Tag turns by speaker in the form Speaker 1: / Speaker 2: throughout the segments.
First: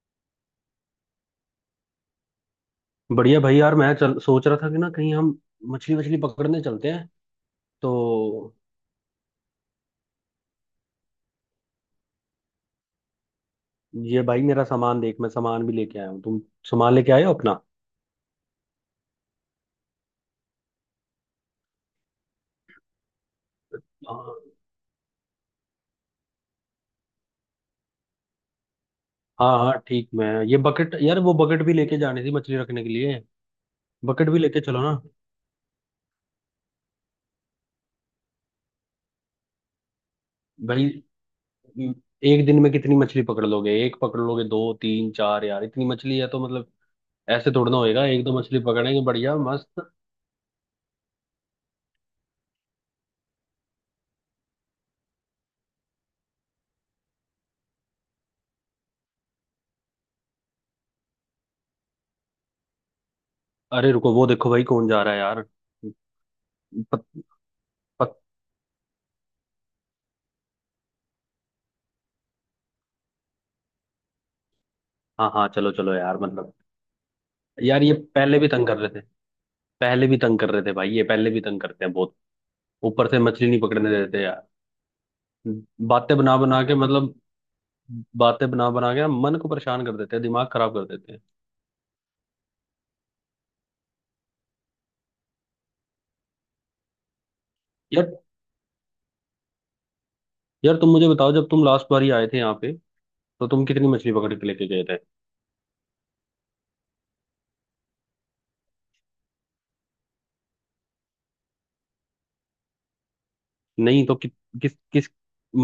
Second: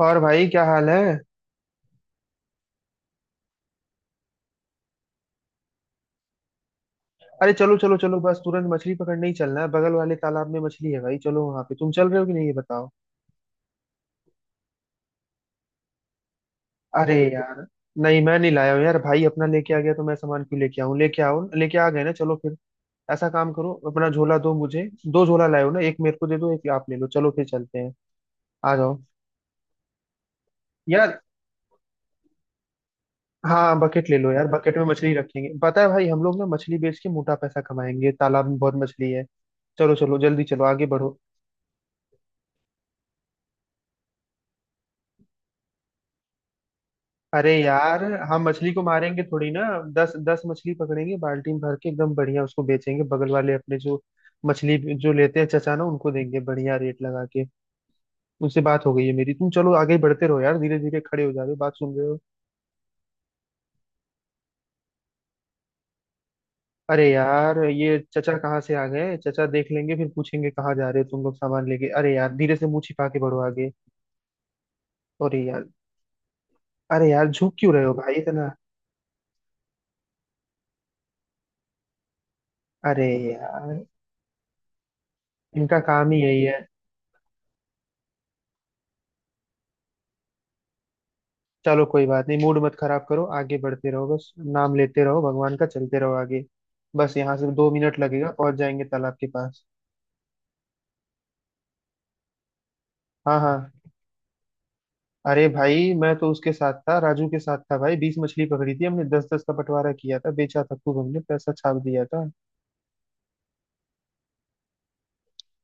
Speaker 1: और भाई क्या हाल है।
Speaker 2: बढ़िया भाई यार। मैं चल सोच रहा था कि ना कहीं हम मछली वछली पकड़ने चलते हैं।
Speaker 1: अरे चलो चलो चलो, बस
Speaker 2: तो
Speaker 1: तुरंत मछली पकड़ने ही चलना है। बगल वाले तालाब में मछली है भाई, चलो वहां पे। तुम चल रहे हो कि नहीं ये बताओ।
Speaker 2: ये भाई मेरा सामान देख, मैं सामान भी लेके आया हूँ। तुम सामान लेके
Speaker 1: अरे
Speaker 2: आए हो अपना?
Speaker 1: यार, नहीं मैं नहीं लाया हूँ यार। भाई अपना लेके आ गया तो मैं सामान क्यों लेके आऊँ। लेके आओ, लेके आ गए ना, चलो फिर। ऐसा काम करो, अपना झोला
Speaker 2: हाँ
Speaker 1: दो मुझे। दो झोला लाए हो ना, एक मेरे को दे दो, एक आप ले लो, चलो फिर चलते हैं। आ जाओ
Speaker 2: हाँ हाँ, ठीक। मैं ये बकेट, यार
Speaker 1: यार।
Speaker 2: वो बकेट भी लेके जानी थी मछली रखने के लिए।
Speaker 1: हाँ बकेट ले
Speaker 2: बकेट
Speaker 1: लो
Speaker 2: भी
Speaker 1: यार,
Speaker 2: लेके
Speaker 1: बकेट
Speaker 2: चलो
Speaker 1: में
Speaker 2: ना
Speaker 1: मछली रखेंगे। पता है भाई, हम लोग ना मछली बेच के मोटा पैसा कमाएंगे, तालाब में बहुत मछली है। चलो चलो जल्दी चलो, आगे
Speaker 2: भाई।
Speaker 1: बढ़ो।
Speaker 2: म, एक दिन में कितनी मछली पकड़ लोगे? एक पकड़ लोगे, दो तीन चार? यार इतनी मछली है तो मतलब, ऐसे
Speaker 1: अरे
Speaker 2: थोड़ा ना
Speaker 1: यार,
Speaker 2: होएगा। एक दो
Speaker 1: हम
Speaker 2: मछली
Speaker 1: मछली को
Speaker 2: पकड़ेंगे
Speaker 1: मारेंगे
Speaker 2: बढ़िया
Speaker 1: थोड़ी ना।
Speaker 2: मस्त।
Speaker 1: 10 10 मछली पकड़ेंगे, बाल्टी में भर के एकदम बढ़िया, उसको बेचेंगे बगल वाले अपने जो मछली जो लेते हैं चचा ना, उनको देंगे बढ़िया रेट लगा के। उनसे बात हो गई है मेरी, तुम चलो आगे बढ़ते रहो यार। धीरे धीरे खड़े हो जा रहे हो, बात सुन रहे हो?
Speaker 2: अरे रुको, वो देखो भाई कौन जा रहा है यार। पत,
Speaker 1: अरे यार, ये
Speaker 2: पत,
Speaker 1: चचा कहाँ से आ गए। चचा देख लेंगे फिर पूछेंगे कहाँ जा रहे हो तुम लोग सामान लेके। अरे यार धीरे से, मुंह छिपा के बढ़ो आगे।
Speaker 2: हाँ
Speaker 1: अरे
Speaker 2: हाँ
Speaker 1: यार,
Speaker 2: चलो चलो यार, मतलब।
Speaker 1: अरे यार झुक क्यों
Speaker 2: यार
Speaker 1: रहे हो
Speaker 2: ये
Speaker 1: भाई
Speaker 2: पहले भी
Speaker 1: इतना।
Speaker 2: तंग कर रहे थे, पहले भी तंग कर रहे थे भाई। ये पहले भी तंग करते हैं बहुत।
Speaker 1: अरे
Speaker 2: ऊपर से मछली नहीं
Speaker 1: यार,
Speaker 2: पकड़ने देते यार।
Speaker 1: इनका काम
Speaker 2: बातें
Speaker 1: ही
Speaker 2: बना
Speaker 1: यही
Speaker 2: बना
Speaker 1: है।
Speaker 2: के मतलब बातें बना बना के ना मन को परेशान कर देते हैं, दिमाग खराब कर देते हैं।
Speaker 1: चलो कोई बात नहीं, मूड मत खराब करो, आगे बढ़ते रहो, बस नाम लेते रहो भगवान का, चलते रहो आगे। बस यहाँ से 2 मिनट
Speaker 2: यार,
Speaker 1: लगेगा, पहुंच जाएंगे तालाब के पास।
Speaker 2: यार तुम मुझे बताओ, जब तुम लास्ट बार ही आए थे यहाँ पे,
Speaker 1: हाँ
Speaker 2: तो तुम
Speaker 1: हाँ।
Speaker 2: कितनी मछली पकड़ के लेके गए थे?
Speaker 1: अरे भाई मैं तो उसके साथ था, राजू के साथ था भाई, 20 मछली पकड़ी थी हमने, 10 10 का बंटवारा किया था, बेचा था खूब, हमने पैसा छाप दिया था।
Speaker 2: नहीं तो किस किस,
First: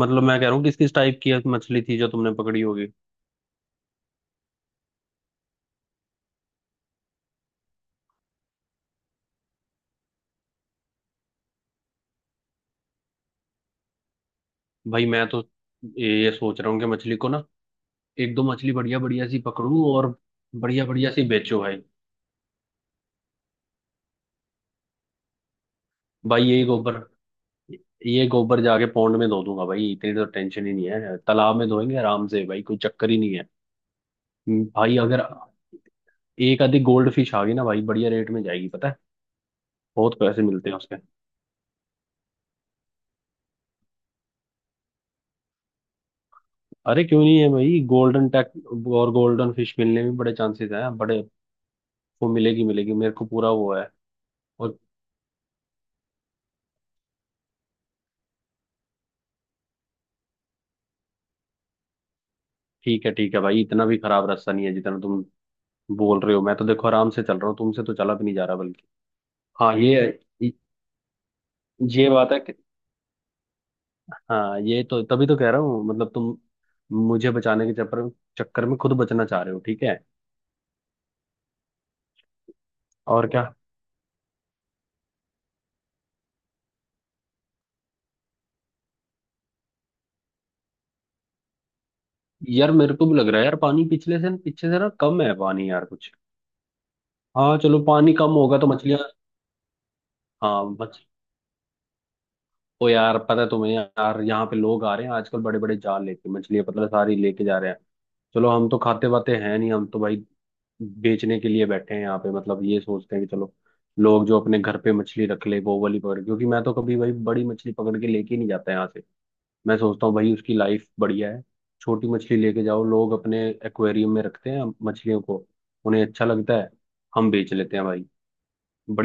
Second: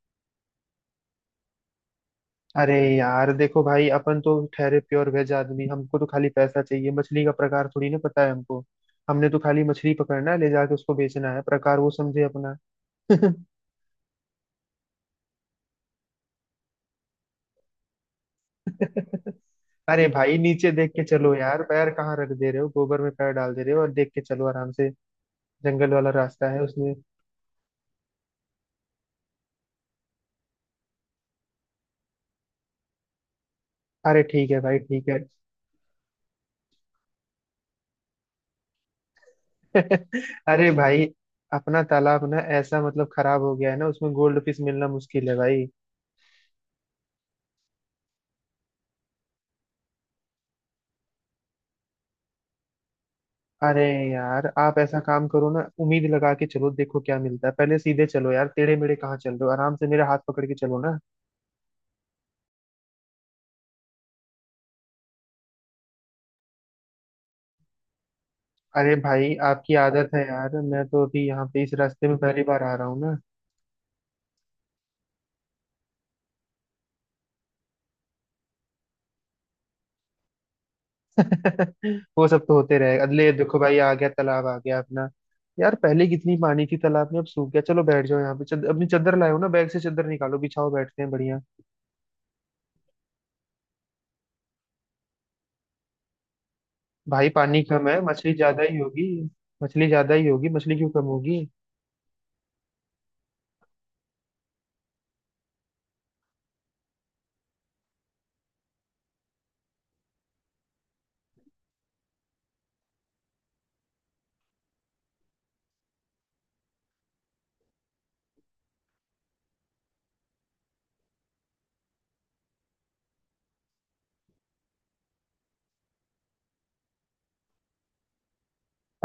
Speaker 2: मतलब मैं कह रहा हूँ किस किस टाइप की मछली थी जो तुमने पकड़ी
Speaker 1: अरे
Speaker 2: होगी।
Speaker 1: यार देखो भाई, अपन तो ठहरे प्योर वेज आदमी, हमको तो खाली पैसा चाहिए, मछली का प्रकार थोड़ी ना पता है हमको। हमने तो खाली मछली पकड़ना है, ले जाके उसको बेचना है, प्रकार वो समझे अपना।
Speaker 2: भाई मैं तो ये सोच रहा हूँ कि मछली को ना एक दो मछली बढ़िया बढ़िया सी पकड़ूं
Speaker 1: अरे
Speaker 2: और
Speaker 1: भाई, नीचे
Speaker 2: बढ़िया
Speaker 1: देख के
Speaker 2: बढ़िया सी
Speaker 1: चलो
Speaker 2: बेचो
Speaker 1: यार,
Speaker 2: भाई।
Speaker 1: पैर कहाँ रख दे रहे हो, गोबर में पैर डाल दे रहे हो, और देख के चलो आराम से। जंगल वाला
Speaker 2: भाई
Speaker 1: रास्ता है
Speaker 2: यही
Speaker 1: उसमें।
Speaker 2: गोबर ये गोबर जाके पौंड में धो दूंगा भाई। इतनी तो टेंशन ही नहीं है, तालाब में धोएंगे आराम से भाई। कोई चक्कर ही नहीं है।
Speaker 1: अरे ठीक है भाई
Speaker 2: भाई
Speaker 1: ठीक है।
Speaker 2: अगर एक आधी गोल्ड फिश आ गई ना भाई, बढ़िया रेट में जाएगी पता है। बहुत पैसे
Speaker 1: अरे
Speaker 2: मिलते हैं उसके।
Speaker 1: भाई, अपना तालाब ना ऐसा मतलब खराब हो गया है ना, उसमें गोल्ड फिश मिलना मुश्किल है भाई।
Speaker 2: अरे क्यों नहीं है भाई गोल्डन टैक और गोल्डन फिश मिलने में बड़े चांसेस हैं, बड़े। वो मिलेगी, मिलेगी, मेरे को पूरा वो
Speaker 1: अरे
Speaker 2: है।
Speaker 1: यार, आप
Speaker 2: और
Speaker 1: ऐसा काम करो ना, उम्मीद लगा के चलो, देखो क्या मिलता है। पहले सीधे चलो यार, टेढ़े मेढ़े कहाँ चल रहे हो, आराम से मेरे हाथ पकड़ के चलो ना।
Speaker 2: ठीक है, ठीक है भाई। इतना भी खराब रास्ता नहीं है जितना तुम बोल रहे हो। मैं तो देखो आराम से चल रहा हूँ, तुमसे तो चला भी नहीं जा रहा, बल्कि।
Speaker 1: अरे भाई आपकी
Speaker 2: हाँ ये
Speaker 1: आदत है यार, मैं तो अभी यहाँ पे इस रास्ते
Speaker 2: ये
Speaker 1: में
Speaker 2: बात
Speaker 1: पहली
Speaker 2: है।
Speaker 1: बार आ रहा हूँ ना।
Speaker 2: हाँ ये तो तभी तो कह रहा हूँ मतलब, तुम मुझे बचाने के चक्कर, चक्कर में खुद बचना चाह रहे हो, ठीक है।
Speaker 1: वो सब तो होते रहे
Speaker 2: और
Speaker 1: अगले,
Speaker 2: क्या,
Speaker 1: देखो भाई आ गया तालाब, आ गया अपना। यार पहले कितनी पानी थी तालाब में, अब सूख गया। चलो बैठ जाओ यहाँ पे। अपनी चादर लाए हो ना, बैग से चादर निकालो, बिछाओ, बैठते हैं बढ़िया।
Speaker 2: यार मेरे को भी लग रहा है यार, पानी पिछले से पीछे से ना कम है पानी यार कुछ।
Speaker 1: भाई
Speaker 2: हाँ
Speaker 1: पानी
Speaker 2: चलो,
Speaker 1: कम है,
Speaker 2: पानी
Speaker 1: मछली
Speaker 2: कम होगा
Speaker 1: ज्यादा
Speaker 2: तो
Speaker 1: ही
Speaker 2: मछलियाँ।
Speaker 1: होगी। मछली ज्यादा ही होगी,
Speaker 2: हाँ
Speaker 1: मछली क्यों कम
Speaker 2: मछ
Speaker 1: होगी।
Speaker 2: ओ यार, पता है तुम्हें, यार यहाँ पे लोग आ रहे हैं आजकल बड़े बड़े जाल लेके, मछलियाँ पता है सारी लेके जा रहे हैं। चलो, हम तो खाते वाते हैं नहीं, हम तो भाई बेचने के लिए बैठे हैं यहाँ पे। मतलब ये सोचते हैं कि चलो, लोग जो अपने घर पे मछली रख ले वो वाली पकड़, क्योंकि मैं तो कभी भाई बड़ी मछली पकड़ के लेके ही नहीं जाता यहाँ से। मैं सोचता हूँ भाई उसकी लाइफ बढ़िया है। छोटी मछली लेके जाओ, लोग अपने एक्वेरियम में रखते हैं मछलियों को, उन्हें अच्छा लगता है। हम बेच लेते हैं भाई,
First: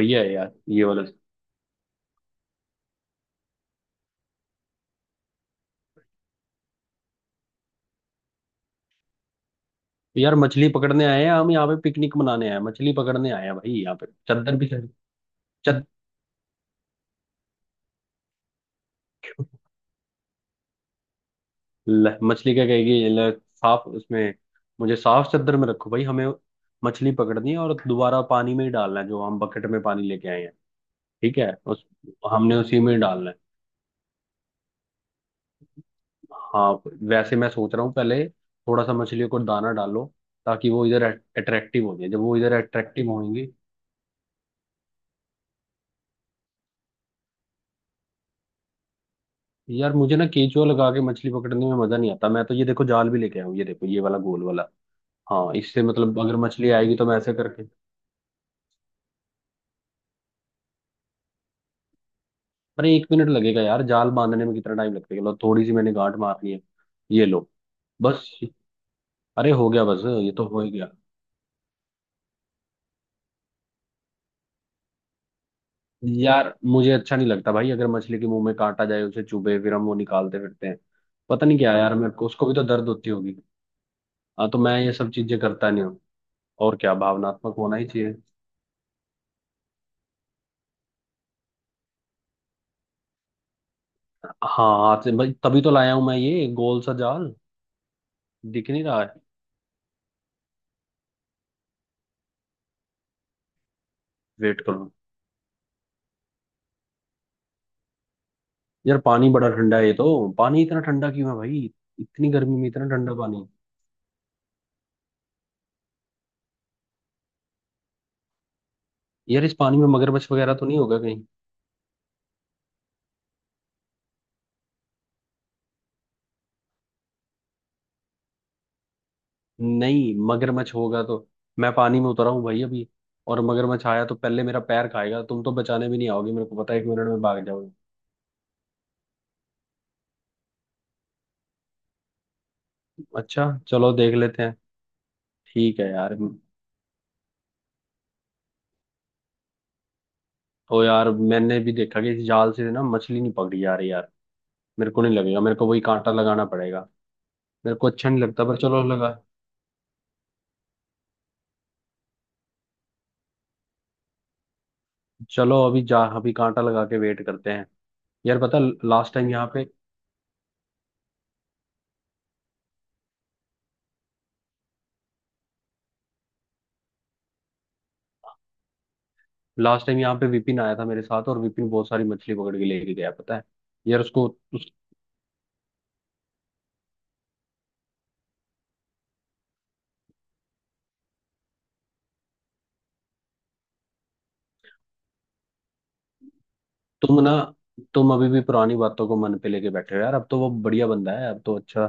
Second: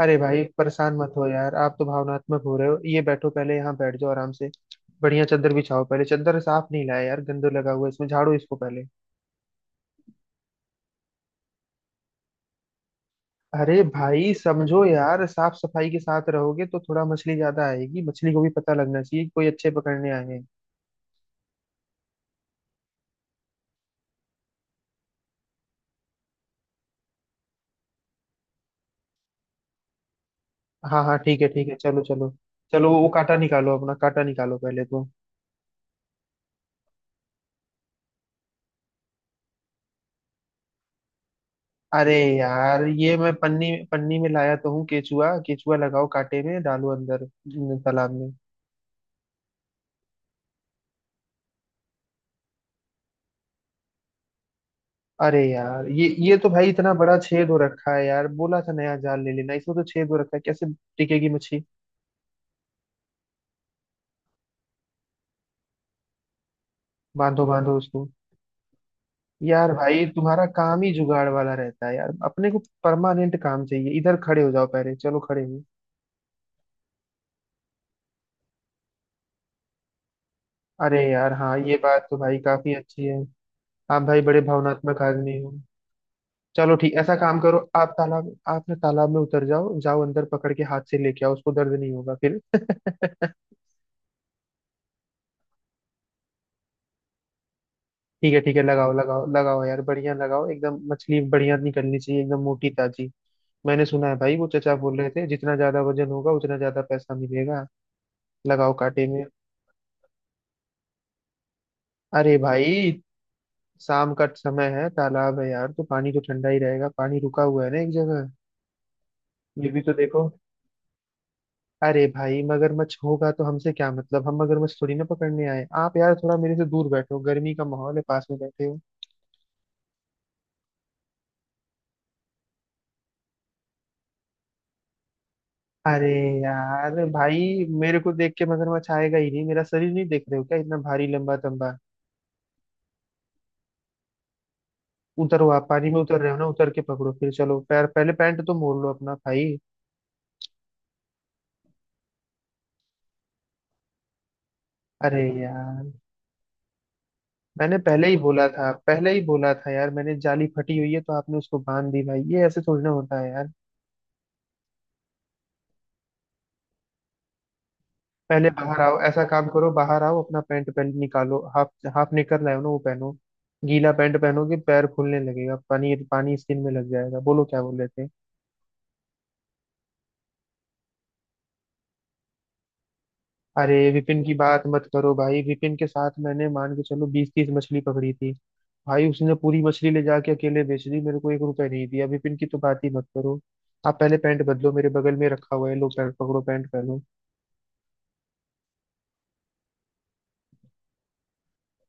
Speaker 1: अरे
Speaker 2: है
Speaker 1: भाई
Speaker 2: यार ये
Speaker 1: परेशान
Speaker 2: वाला।
Speaker 1: मत हो यार, आप तो भावनात्मक हो रहे हो। ये बैठो पहले यहाँ, बैठ जाओ आराम से। बढ़िया चादर बिछाओ, पहले चादर साफ नहीं लाया यार, गंदो लगा हुआ है इसमें, झाड़ो इसको पहले।
Speaker 2: यार मछली पकड़ने आए हैं हम यहाँ पे, पिकनिक मनाने आए हैं? मछली पकड़ने आए हैं भाई,
Speaker 1: अरे
Speaker 2: यहाँ पे
Speaker 1: भाई
Speaker 2: चद्दर भी
Speaker 1: समझो
Speaker 2: चाहिए।
Speaker 1: यार, साफ
Speaker 2: चद
Speaker 1: सफाई के साथ रहोगे तो थोड़ा मछली ज्यादा आएगी। मछली को भी पता लगना चाहिए कि कोई अच्छे पकड़ने आए हैं।
Speaker 2: मछली क्या कहेगी, साफ उसमें, मुझे साफ चद्दर में रखो भाई। हमें मछली पकड़नी है और दोबारा पानी में ही डालना है, जो हम बकेट में पानी लेके आए हैं।
Speaker 1: हाँ हाँ
Speaker 2: ठीक
Speaker 1: ठीक है
Speaker 2: है,
Speaker 1: ठीक है,
Speaker 2: उस
Speaker 1: चलो चलो।
Speaker 2: हमने उसी
Speaker 1: चलो
Speaker 2: में ही
Speaker 1: वो
Speaker 2: डालना है।
Speaker 1: कांटा निकालो, अपना कांटा निकालो पहले तो।
Speaker 2: हाँ, वैसे मैं सोच रहा हूँ पहले थोड़ा सा मछलियों को दाना डालो, ताकि वो इधर अट्रैक्टिव हो जाए,
Speaker 1: अरे
Speaker 2: जब वो इधर
Speaker 1: यार
Speaker 2: अट्रैक्टिव
Speaker 1: ये मैं
Speaker 2: होंगी।
Speaker 1: पन्नी पन्नी में लाया तो हूँ केचुआ, केचुआ लगाओ कांटे में, डालो अंदर न, तालाब में।
Speaker 2: यार मुझे ना केंचुआ लगा के मछली पकड़ने में मजा नहीं आता। मैं तो ये देखो जाल भी लेके आया हूँ, ये देखो, ये वाला गोल वाला।
Speaker 1: अरे
Speaker 2: हाँ इससे,
Speaker 1: यार ये
Speaker 2: मतलब
Speaker 1: ये
Speaker 2: अगर
Speaker 1: तो भाई
Speaker 2: मछली
Speaker 1: इतना
Speaker 2: आएगी तो
Speaker 1: बड़ा
Speaker 2: मैं ऐसे
Speaker 1: छेद हो
Speaker 2: करके।
Speaker 1: रखा है यार, बोला था नया जाल ले लेना, इसमें तो छेद हो रखा है, कैसे टिकेगी मछली।
Speaker 2: अरे 1 मिनट लगेगा यार, जाल बांधने में कितना टाइम लगता है? लो थोड़ी सी मैंने गांठ मारनी है। ये
Speaker 1: बांधो
Speaker 2: लो,
Speaker 1: बांधो उसको।
Speaker 2: बस। अरे हो
Speaker 1: यार
Speaker 2: गया, बस,
Speaker 1: भाई
Speaker 2: ये
Speaker 1: तुम्हारा
Speaker 2: तो हो ही
Speaker 1: काम
Speaker 2: गया।
Speaker 1: ही जुगाड़ वाला रहता है यार, अपने को परमानेंट काम चाहिए। इधर खड़े हो जाओ पहले, चलो खड़े हो।
Speaker 2: यार मुझे अच्छा नहीं लगता भाई, अगर मछली के मुंह में कांटा जाए, उसे चुभे, फिर हम वो निकालते फिरते हैं।
Speaker 1: अरे यार,
Speaker 2: पता
Speaker 1: हाँ
Speaker 2: नहीं
Speaker 1: ये
Speaker 2: क्या यार,
Speaker 1: बात
Speaker 2: मेरे
Speaker 1: तो
Speaker 2: को
Speaker 1: भाई
Speaker 2: उसको भी तो
Speaker 1: काफी
Speaker 2: दर्द
Speaker 1: अच्छी
Speaker 2: होती
Speaker 1: है।
Speaker 2: होगी।
Speaker 1: आप भाई बड़े
Speaker 2: हाँ तो मैं ये
Speaker 1: भावनात्मक
Speaker 2: सब
Speaker 1: आदमी
Speaker 2: चीजें
Speaker 1: हो।
Speaker 2: करता नहीं हूँ।
Speaker 1: चलो
Speaker 2: और
Speaker 1: ठीक,
Speaker 2: क्या,
Speaker 1: ऐसा काम
Speaker 2: भावनात्मक
Speaker 1: करो
Speaker 2: होना ही
Speaker 1: आप
Speaker 2: चाहिए।
Speaker 1: तालाब, आप ना तालाब में उतर जाओ, जाओ अंदर, पकड़ के हाथ से लेके आओ, उसको दर्द नहीं होगा फिर।
Speaker 2: हाँ हाथ से भाई, तभी तो लाया हूँ मैं ये गोल सा जाल।
Speaker 1: ठीक है ठीक है,
Speaker 2: दिख नहीं
Speaker 1: लगाओ
Speaker 2: रहा है,
Speaker 1: लगाओ लगाओ यार, बढ़िया लगाओ एकदम, मछली बढ़िया निकलनी चाहिए एकदम मोटी ताजी। मैंने सुना है भाई वो
Speaker 2: वेट
Speaker 1: चचा
Speaker 2: करो।
Speaker 1: बोल रहे थे, जितना ज्यादा वजन होगा उतना ज्यादा पैसा मिलेगा। लगाओ
Speaker 2: यार
Speaker 1: कांटे में।
Speaker 2: पानी बड़ा ठंडा है, ये तो पानी इतना ठंडा क्यों है भाई? इतनी
Speaker 1: अरे
Speaker 2: गर्मी में इतना
Speaker 1: भाई,
Speaker 2: ठंडा पानी।
Speaker 1: शाम का समय है, तालाब है यार, तो पानी तो ठंडा ही रहेगा, पानी रुका हुआ है ना एक जगह।
Speaker 2: यार इस
Speaker 1: ये
Speaker 2: पानी
Speaker 1: भी
Speaker 2: में
Speaker 1: तो
Speaker 2: मगरमच्छ
Speaker 1: देखो।
Speaker 2: वगैरह तो नहीं होगा कहीं?
Speaker 1: अरे भाई, मगरमच्छ होगा तो हमसे क्या मतलब, हम मगरमच्छ थोड़ी ना पकड़ने आए। आप यार थोड़ा मेरे से दूर बैठो, गर्मी का माहौल है, पास में बैठे हो।
Speaker 2: नहीं, मगरमच्छ होगा तो, मैं पानी में उतरा हूँ भाई अभी, और मगरमच्छ आया तो पहले मेरा पैर खाएगा। तुम तो बचाने भी
Speaker 1: अरे
Speaker 2: नहीं आओगे मेरे को, पता है, एक
Speaker 1: यार,
Speaker 2: मिनट में
Speaker 1: भाई
Speaker 2: भाग जाओगे।
Speaker 1: मेरे को देख के मगरमच्छ आएगा ही नहीं, मेरा शरीर नहीं देख रहे हो क्या, इतना भारी लंबा तंबा।
Speaker 2: अच्छा चलो देख लेते हैं।
Speaker 1: उतरो, आप
Speaker 2: ठीक है
Speaker 1: पानी में
Speaker 2: यार।
Speaker 1: उतर रहे हो ना, उतर के पकड़ो फिर। चलो पैर पहले, पैंट तो मोड़ लो अपना भाई।
Speaker 2: ओ यार मैंने भी देखा कि इस जाल से ना मछली नहीं पकड़ी जा रही यार। मेरे को नहीं
Speaker 1: अरे
Speaker 2: लगेगा, मेरे को वही
Speaker 1: यार,
Speaker 2: कांटा लगाना पड़ेगा। मेरे
Speaker 1: मैंने
Speaker 2: को
Speaker 1: पहले
Speaker 2: अच्छा
Speaker 1: ही
Speaker 2: नहीं लगता
Speaker 1: बोला
Speaker 2: पर
Speaker 1: था,
Speaker 2: चलो
Speaker 1: पहले
Speaker 2: लगा,
Speaker 1: ही बोला था यार मैंने, जाली फटी हुई है, तो आपने उसको बांध दी भाई, ये ऐसे थोड़ी ना होता है यार।
Speaker 2: चलो अभी जा, अभी कांटा लगा के वेट करते हैं। यार
Speaker 1: पहले
Speaker 2: पता,
Speaker 1: बाहर आओ,
Speaker 2: लास्ट
Speaker 1: ऐसा
Speaker 2: टाइम
Speaker 1: काम
Speaker 2: यहाँ पे,
Speaker 1: करो बाहर आओ, अपना पैंट पहन, निकालो हाफ। हाफ निकल रहा है ना वो, पहनो। गीला पैंट पहनोगे पैर फूलने लगेगा, पानी पानी स्किन में लग जाएगा। बोलो क्या बोल रहे थे।
Speaker 2: लास्ट टाइम यहाँ पे विपिन आया था मेरे साथ, और विपिन बहुत सारी मछली पकड़ के लेके गया पता है।
Speaker 1: अरे
Speaker 2: यार
Speaker 1: विपिन
Speaker 2: उसको,
Speaker 1: की बात मत करो भाई, विपिन के साथ मैंने मान के चलो 20 30 मछली पकड़ी थी। भाई उसने पूरी मछली ले जाके अकेले बेच दी, मेरे को 1 रुपए नहीं दिया, विपिन की तो बात ही मत करो। आप पहले पैंट बदलो, मेरे बगल में रखा हुआ है, लो पैंट पकड़ो, पैंट पहनो।
Speaker 2: तुम ना, तुम अभी भी पुरानी बातों को मन पे लेके बैठे हो यार। अब तो वो बढ़िया बंदा है, अब तो अच्छा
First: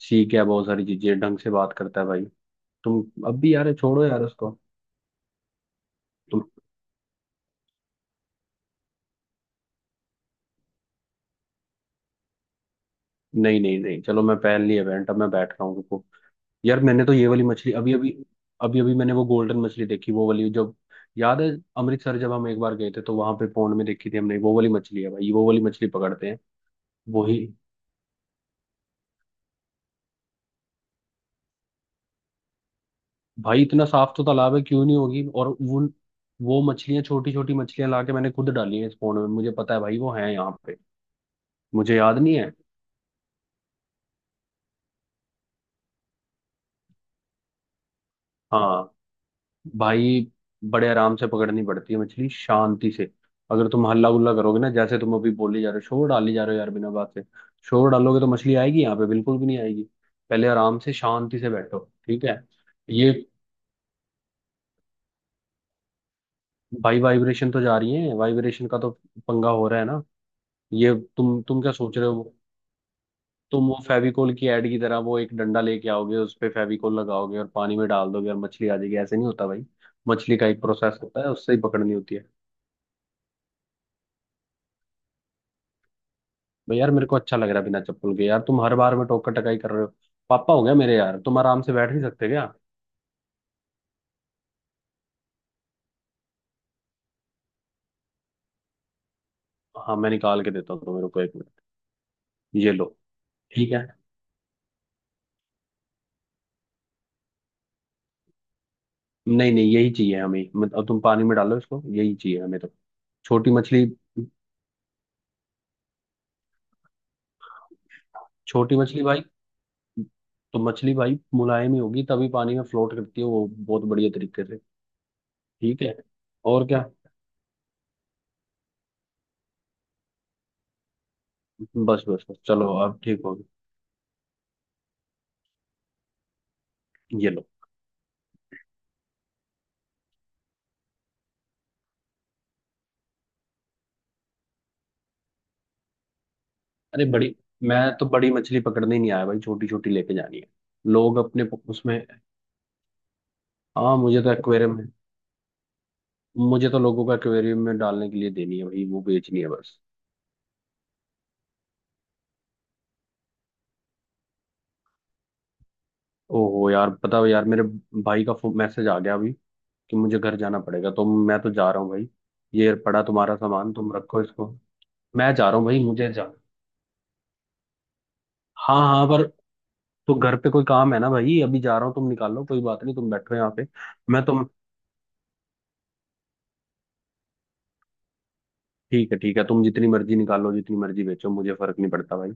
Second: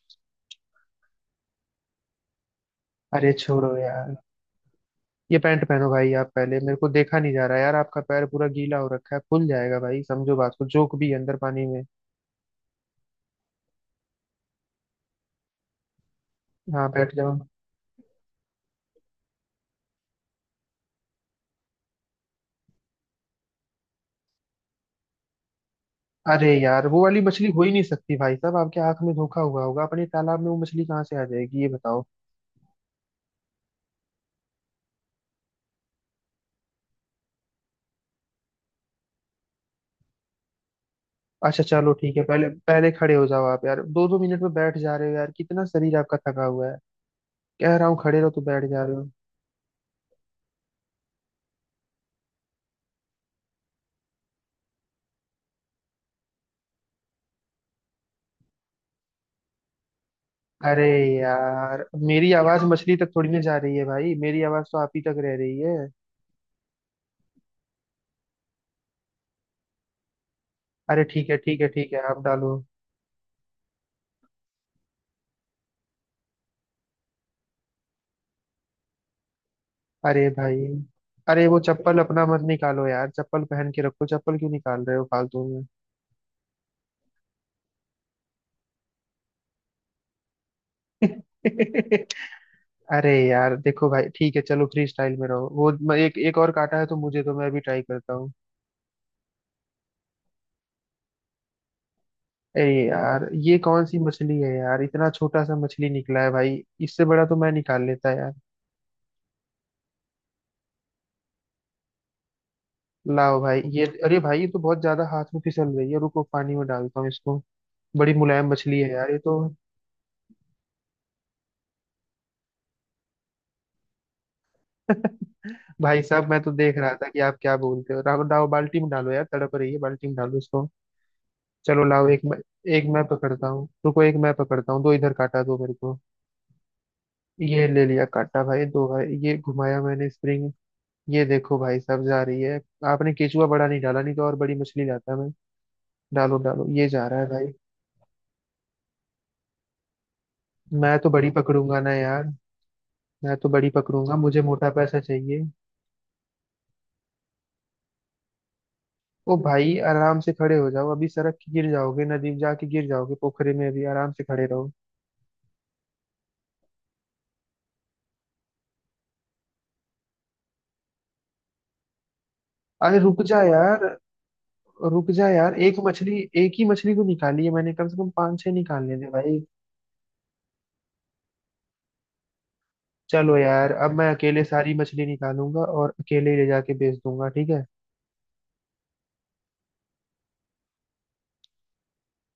Speaker 2: सीख गया, बहुत सारी चीजें ढंग से बात करता है भाई। तुम
Speaker 1: अरे
Speaker 2: अब भी,
Speaker 1: छोड़ो
Speaker 2: यार छोड़ो
Speaker 1: यार।
Speaker 2: यार उसको।
Speaker 1: ये पैंट पहनो भाई आप
Speaker 2: तुम,
Speaker 1: पहले, मेरे को देखा नहीं जा रहा यार, आपका पैर पूरा गीला हो रखा है, फूल जाएगा भाई, समझो बात को, जोक भी है अंदर पानी में।
Speaker 2: नहीं नहीं नहीं, चलो मैं पहन ली इवेंट, अब मैं बैठ रहा हूँ, रुको। यार
Speaker 1: हाँ
Speaker 2: मैंने तो
Speaker 1: बैठ
Speaker 2: ये
Speaker 1: जाओ।
Speaker 2: वाली मछली अभी अभी, अभी अभी मैंने वो गोल्डन मछली देखी, वो वाली, जब याद है अमृतसर जब हम एक बार गए थे तो वहां पे पौंड में देखी थी हमने, वो वाली मछली है भाई, वो वाली मछली पकड़ते हैं।
Speaker 1: अरे यार, वो वाली
Speaker 2: वही
Speaker 1: मछली हो ही नहीं सकती भाई साहब, आपके आंख में धोखा हुआ होगा, अपने तालाब में वो मछली कहाँ से आ जाएगी ये बताओ।
Speaker 2: भाई, इतना साफ तो तालाब है, क्यों नहीं होगी? और वो मछलियां, छोटी छोटी मछलियां लाके मैंने खुद डाली है इस पौंड में, मुझे पता है भाई वो है यहाँ पे।
Speaker 1: अच्छा चलो
Speaker 2: मुझे
Speaker 1: ठीक
Speaker 2: याद
Speaker 1: है,
Speaker 2: नहीं
Speaker 1: पहले
Speaker 2: है।
Speaker 1: पहले खड़े हो जाओ आप यार, 2 2 मिनट में बैठ जा रहे हो यार, कितना शरीर आपका थका हुआ है। कह रहा हूँ खड़े रहो तो बैठ जा
Speaker 2: हाँ
Speaker 1: रहे हो।
Speaker 2: भाई, बड़े आराम से पकड़नी पड़ती है मछली, शांति से। अगर तुम हल्ला गुल्ला करोगे ना, जैसे तुम अभी बोली जा रहे हो, शोर डाली जा रहे हो यार बिना बात से, शोर डालोगे तो मछली आएगी यहाँ पे बिल्कुल भी नहीं आएगी। पहले आराम
Speaker 1: अरे
Speaker 2: से शांति से बैठो।
Speaker 1: यार,
Speaker 2: ठीक
Speaker 1: मेरी
Speaker 2: है।
Speaker 1: आवाज मछली तक
Speaker 2: ये
Speaker 1: थोड़ी ना जा रही है भाई, मेरी आवाज तो आप ही तक रह रही है।
Speaker 2: भाई, वाइब्रेशन तो जा रही है, वाइब्रेशन का तो पंगा हो रहा है ना। ये
Speaker 1: अरे ठीक है
Speaker 2: तुम
Speaker 1: ठीक
Speaker 2: तुम
Speaker 1: है
Speaker 2: क्या
Speaker 1: ठीक
Speaker 2: सोच
Speaker 1: है,
Speaker 2: रहे
Speaker 1: आप
Speaker 2: हो?
Speaker 1: डालो।
Speaker 2: तुम वो फेविकोल की ऐड की तरह वो एक डंडा लेके आओगे, उस पे फेविकोल लगाओगे और पानी में डाल दोगे और मछली आ जाएगी? ऐसे नहीं होता भाई।
Speaker 1: अरे
Speaker 2: मछली का
Speaker 1: भाई,
Speaker 2: एक प्रोसेस होता है,
Speaker 1: अरे
Speaker 2: उससे
Speaker 1: वो
Speaker 2: ही पकड़नी
Speaker 1: चप्पल
Speaker 2: होती
Speaker 1: अपना
Speaker 2: है।
Speaker 1: मत निकालो यार, चप्पल पहन के रखो, चप्पल क्यों निकाल रहे हो फालतू में।
Speaker 2: भाई यार मेरे को अच्छा लग रहा है बिना चप्पल के यार, तुम हर बार में टोकर टकाई कर रहे हो, पापा हो गया मेरे। यार तुम आराम से बैठ नहीं सकते क्या?
Speaker 1: अरे यार देखो भाई, ठीक है चलो फ्री स्टाइल में रहो। वो मैं एक एक और काटा है तो, मुझे तो मैं भी ट्राई करता हूँ।
Speaker 2: हाँ मैं निकाल के देता हूँ तुम्हें, रुको 1 मिनट।
Speaker 1: अरे
Speaker 2: ये लो।
Speaker 1: यार ये
Speaker 2: ठीक
Speaker 1: कौन
Speaker 2: है,
Speaker 1: सी मछली है यार, इतना छोटा सा मछली निकला है भाई। इससे बड़ा तो मैं निकाल लेता यार।
Speaker 2: नहीं नहीं यही चाहिए हमें, अब तुम पानी में डालो इसको, यही चाहिए हमें तो।
Speaker 1: लाओ
Speaker 2: छोटी
Speaker 1: भाई
Speaker 2: मछली,
Speaker 1: ये, अरे भाई ये तो बहुत ज्यादा हाथ में फिसल रही है, रुको पानी में डालता हूँ इसको। बड़ी मुलायम
Speaker 2: छोटी
Speaker 1: मछली है
Speaker 2: मछली
Speaker 1: यार ये
Speaker 2: भाई।
Speaker 1: तो।
Speaker 2: तो मछली भाई मुलायम ही होगी, तभी पानी में फ्लोट करती है वो बहुत बढ़िया तरीके से। ठीक है।
Speaker 1: भाई साहब मैं तो
Speaker 2: और
Speaker 1: देख
Speaker 2: क्या,
Speaker 1: रहा था कि आप क्या बोलते हो, राव डाव बाल्टी में डालो यार, तड़प रही है, बाल्टी में डालो इसको। चलो
Speaker 2: बस
Speaker 1: लाओ, एक
Speaker 2: बस
Speaker 1: मैं,
Speaker 2: बस चलो
Speaker 1: एक
Speaker 2: अब
Speaker 1: मैं
Speaker 2: ठीक होगी।
Speaker 1: पकड़ता हूँ, रुको एक मैं पकड़ता हूँ, दो इधर काटा दो मेरे को।
Speaker 2: ये लो।
Speaker 1: ये ले लिया काटा भाई, दो भाई ये घुमाया मैंने स्प्रिंग। ये देखो भाई साहब जा रही है। आपने केचुआ बड़ा नहीं डाला, नहीं तो और बड़ी मछली लाता मैं। डालो डालो ये
Speaker 2: अरे
Speaker 1: जा रहा है
Speaker 2: बड़ी,
Speaker 1: भाई।
Speaker 2: मैं तो बड़ी मछली पकड़ने ही नहीं आया भाई, छोटी छोटी लेके जानी है।
Speaker 1: मैं तो
Speaker 2: लोग
Speaker 1: बड़ी
Speaker 2: अपने
Speaker 1: पकड़ूंगा ना
Speaker 2: उसमें,
Speaker 1: यार। मैं तो बड़ी
Speaker 2: हाँ
Speaker 1: पकड़ूंगा,
Speaker 2: मुझे तो
Speaker 1: मुझे मोटा
Speaker 2: एक्वेरियम है,
Speaker 1: पैसा चाहिए।
Speaker 2: मुझे तो लोगों का एक्वेरियम में डालने के लिए देनी है भाई, वो
Speaker 1: ओ
Speaker 2: बेचनी है
Speaker 1: भाई
Speaker 2: बस।
Speaker 1: आराम से खड़े हो जाओ, अभी सड़क के गिर जाओगे, नदी में जाके गिर जाओगे, पोखरे में अभी, आराम से खड़े रहो।
Speaker 2: ओहो यार पता है यार, मेरे भाई का मैसेज आ गया अभी कि मुझे घर जाना पड़ेगा, तो मैं तो जा रहा हूँ भाई। ये
Speaker 1: अरे
Speaker 2: पड़ा
Speaker 1: रुक
Speaker 2: तुम्हारा
Speaker 1: जा
Speaker 2: सामान,
Speaker 1: यार,
Speaker 2: तुम रखो इसको।
Speaker 1: रुक जा
Speaker 2: मैं जा
Speaker 1: यार,
Speaker 2: रहा हूँ
Speaker 1: एक
Speaker 2: भाई, मुझे
Speaker 1: मछली,
Speaker 2: जा,
Speaker 1: एक ही मछली को निकाली है मैंने, कम से कम 5 6
Speaker 2: हाँ
Speaker 1: निकाल लेने
Speaker 2: हाँ पर,
Speaker 1: भाई।
Speaker 2: तो घर पे कोई काम है ना भाई, अभी जा रहा हूँ तुम निकालो, कोई बात नहीं, तुम बैठो
Speaker 1: चलो
Speaker 2: यहाँ पे।
Speaker 1: यार, अब मैं
Speaker 2: मैं
Speaker 1: अकेले
Speaker 2: तुम
Speaker 1: सारी मछली निकालूंगा और अकेले ही ले जाके बेच दूंगा, ठीक है।
Speaker 2: ठीक है, ठीक है, तुम जितनी मर्जी निकालो, जितनी मर्जी बेचो, मुझे फर्क नहीं पड़ता भाई।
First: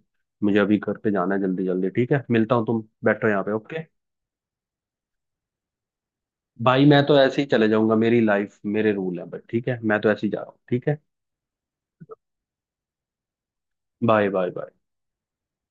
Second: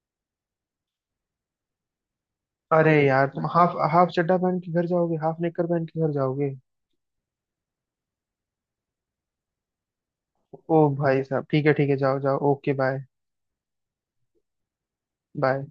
Speaker 2: मुझे अभी घर पे जाना है जल्दी जल्दी, ठीक है मिलता हूँ, तुम
Speaker 1: अरे यार
Speaker 2: बैठो यहाँ
Speaker 1: तुम
Speaker 2: पे
Speaker 1: हाफ,
Speaker 2: ओके।
Speaker 1: हाफ चड्डा पहन के घर जाओगे, हाफ नेकर पहन के घर जाओगे।
Speaker 2: भाई मैं तो ऐसे ही चले जाऊंगा, मेरी लाइफ मेरे रूल है, बट ठीक है, मैं तो ऐसे ही जा रहा हूँ,
Speaker 1: ओ
Speaker 2: ठीक है।
Speaker 1: भाई साहब ठीक है ठीक है, जाओ जाओ, okay bye.
Speaker 2: Bye, bye, bye.
Speaker 1: Bye.